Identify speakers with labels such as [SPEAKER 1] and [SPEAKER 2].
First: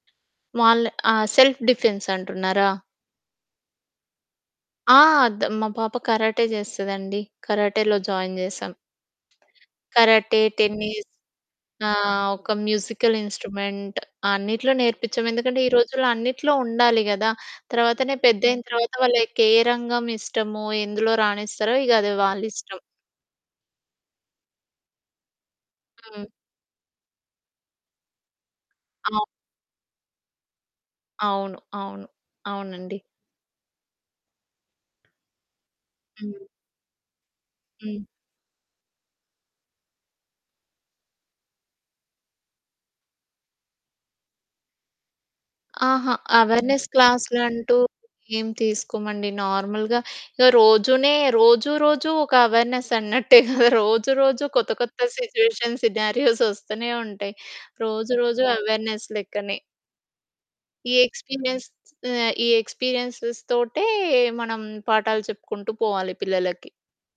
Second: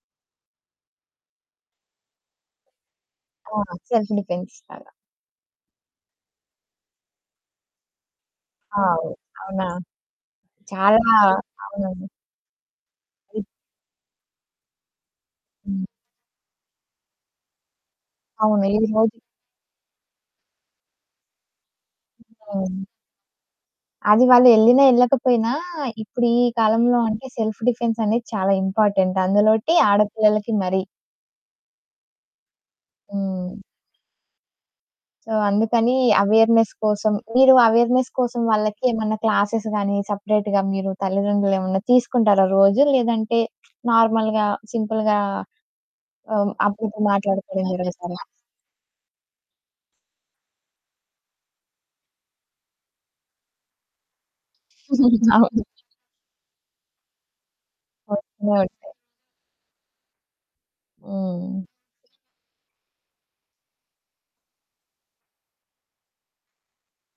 [SPEAKER 1] వాళ్ళ ఆహ్, self defence అంటున్నారా?
[SPEAKER 2] ఆ! సెల్ఫ్ డిఫెన్స్ లాగా.
[SPEAKER 1] ఆ! ద మా పాప కరాటే చేస్తదండి. కరాటేలో జాయిన్ చేశాం.
[SPEAKER 2] వావ్! అవునా?
[SPEAKER 1] కరాటే,
[SPEAKER 2] చాలా
[SPEAKER 1] టెన్నిస్
[SPEAKER 2] అవునండి.
[SPEAKER 1] ఆహ్, ఒక మ్యూజికల్ ఇన్స్ట్రుమెంట్. అన్నిట్లో నేర్పించం. ఎందుకంటే ఈ
[SPEAKER 2] హ్మ్.
[SPEAKER 1] రోజుల్లో అన్నిట్లో ఉండాలి కదా! తర్వాతనే పెద్దయిన
[SPEAKER 2] అవును. ఈ
[SPEAKER 1] తర్వాత,
[SPEAKER 2] రోజు
[SPEAKER 1] వాళ్ళ‌‌కే రంగం ఇష్టమో, ఎందులో రాణిస్తారో ఇక అది వాళ్ళిష్టం.
[SPEAKER 2] హ్మ్. అది వాళ్ళు యెళ్ళినా, యెళ్ళకపోయినా, ఇప్పుడు
[SPEAKER 1] హ్మ్.
[SPEAKER 2] ఈ కాలంలో అంటే, సెల్ఫ్ డిఫెన్స్ అనేది చాలా ఇంపార్టెంట్.
[SPEAKER 1] అవును.
[SPEAKER 2] అందులోటి ఆడపిల్లలకి మరీ.
[SPEAKER 1] అవును. అవును. అవునండి.
[SPEAKER 2] హ్మ్. సో అందుకని
[SPEAKER 1] హ్మ్.
[SPEAKER 2] అవేర్నెస్ కోసం, మీరు
[SPEAKER 1] హ్మ్.
[SPEAKER 2] అవేర్నెస్ కోసం వాళ్ళకి ఏమన్న క్లాసెస్ గాని, సెపరేట్‌గా మీరు తల్లిదండ్రులు ఏమన్నా తీసుకుంటారా రోజు? లేదంటే నార్మల్‌గా, సింపుల్‌గా
[SPEAKER 1] ఆహా!
[SPEAKER 2] ఆహ్,
[SPEAKER 1] అవేర్నెస్
[SPEAKER 2] అప్పుడప్పుడు మాట్లాడుకోవడం
[SPEAKER 1] క్లాస్‌‌లంటూ
[SPEAKER 2] జరుగుతాదా?
[SPEAKER 1] ఏం తీసుకోమండి. నార్మల్‌గా రోజునే రోజూ రోజూ, ఒక అవేర్నెస్ అన్నట్టే కదా! రోజు, రోజు కొత్త కొత్త
[SPEAKER 2] అవును.
[SPEAKER 1] సిట్యుయేషన్స్, సినారియోస్ వస్తూనే ఉంటాయి. రోజు
[SPEAKER 2] ఓకే,
[SPEAKER 1] రోజు
[SPEAKER 2] అయితే.
[SPEAKER 1] అవేర్నెస్ లెక్కనే. ఈ
[SPEAKER 2] హ్మ్.
[SPEAKER 1] ఎక్స్పీరియన్స్ ఆహ్, ఈ ఎక్స్పీరియన్స్‌స్ తోటే, మనం పాఠాలు చెప్పుకుంటూ పోవాలి పిల్లలకి.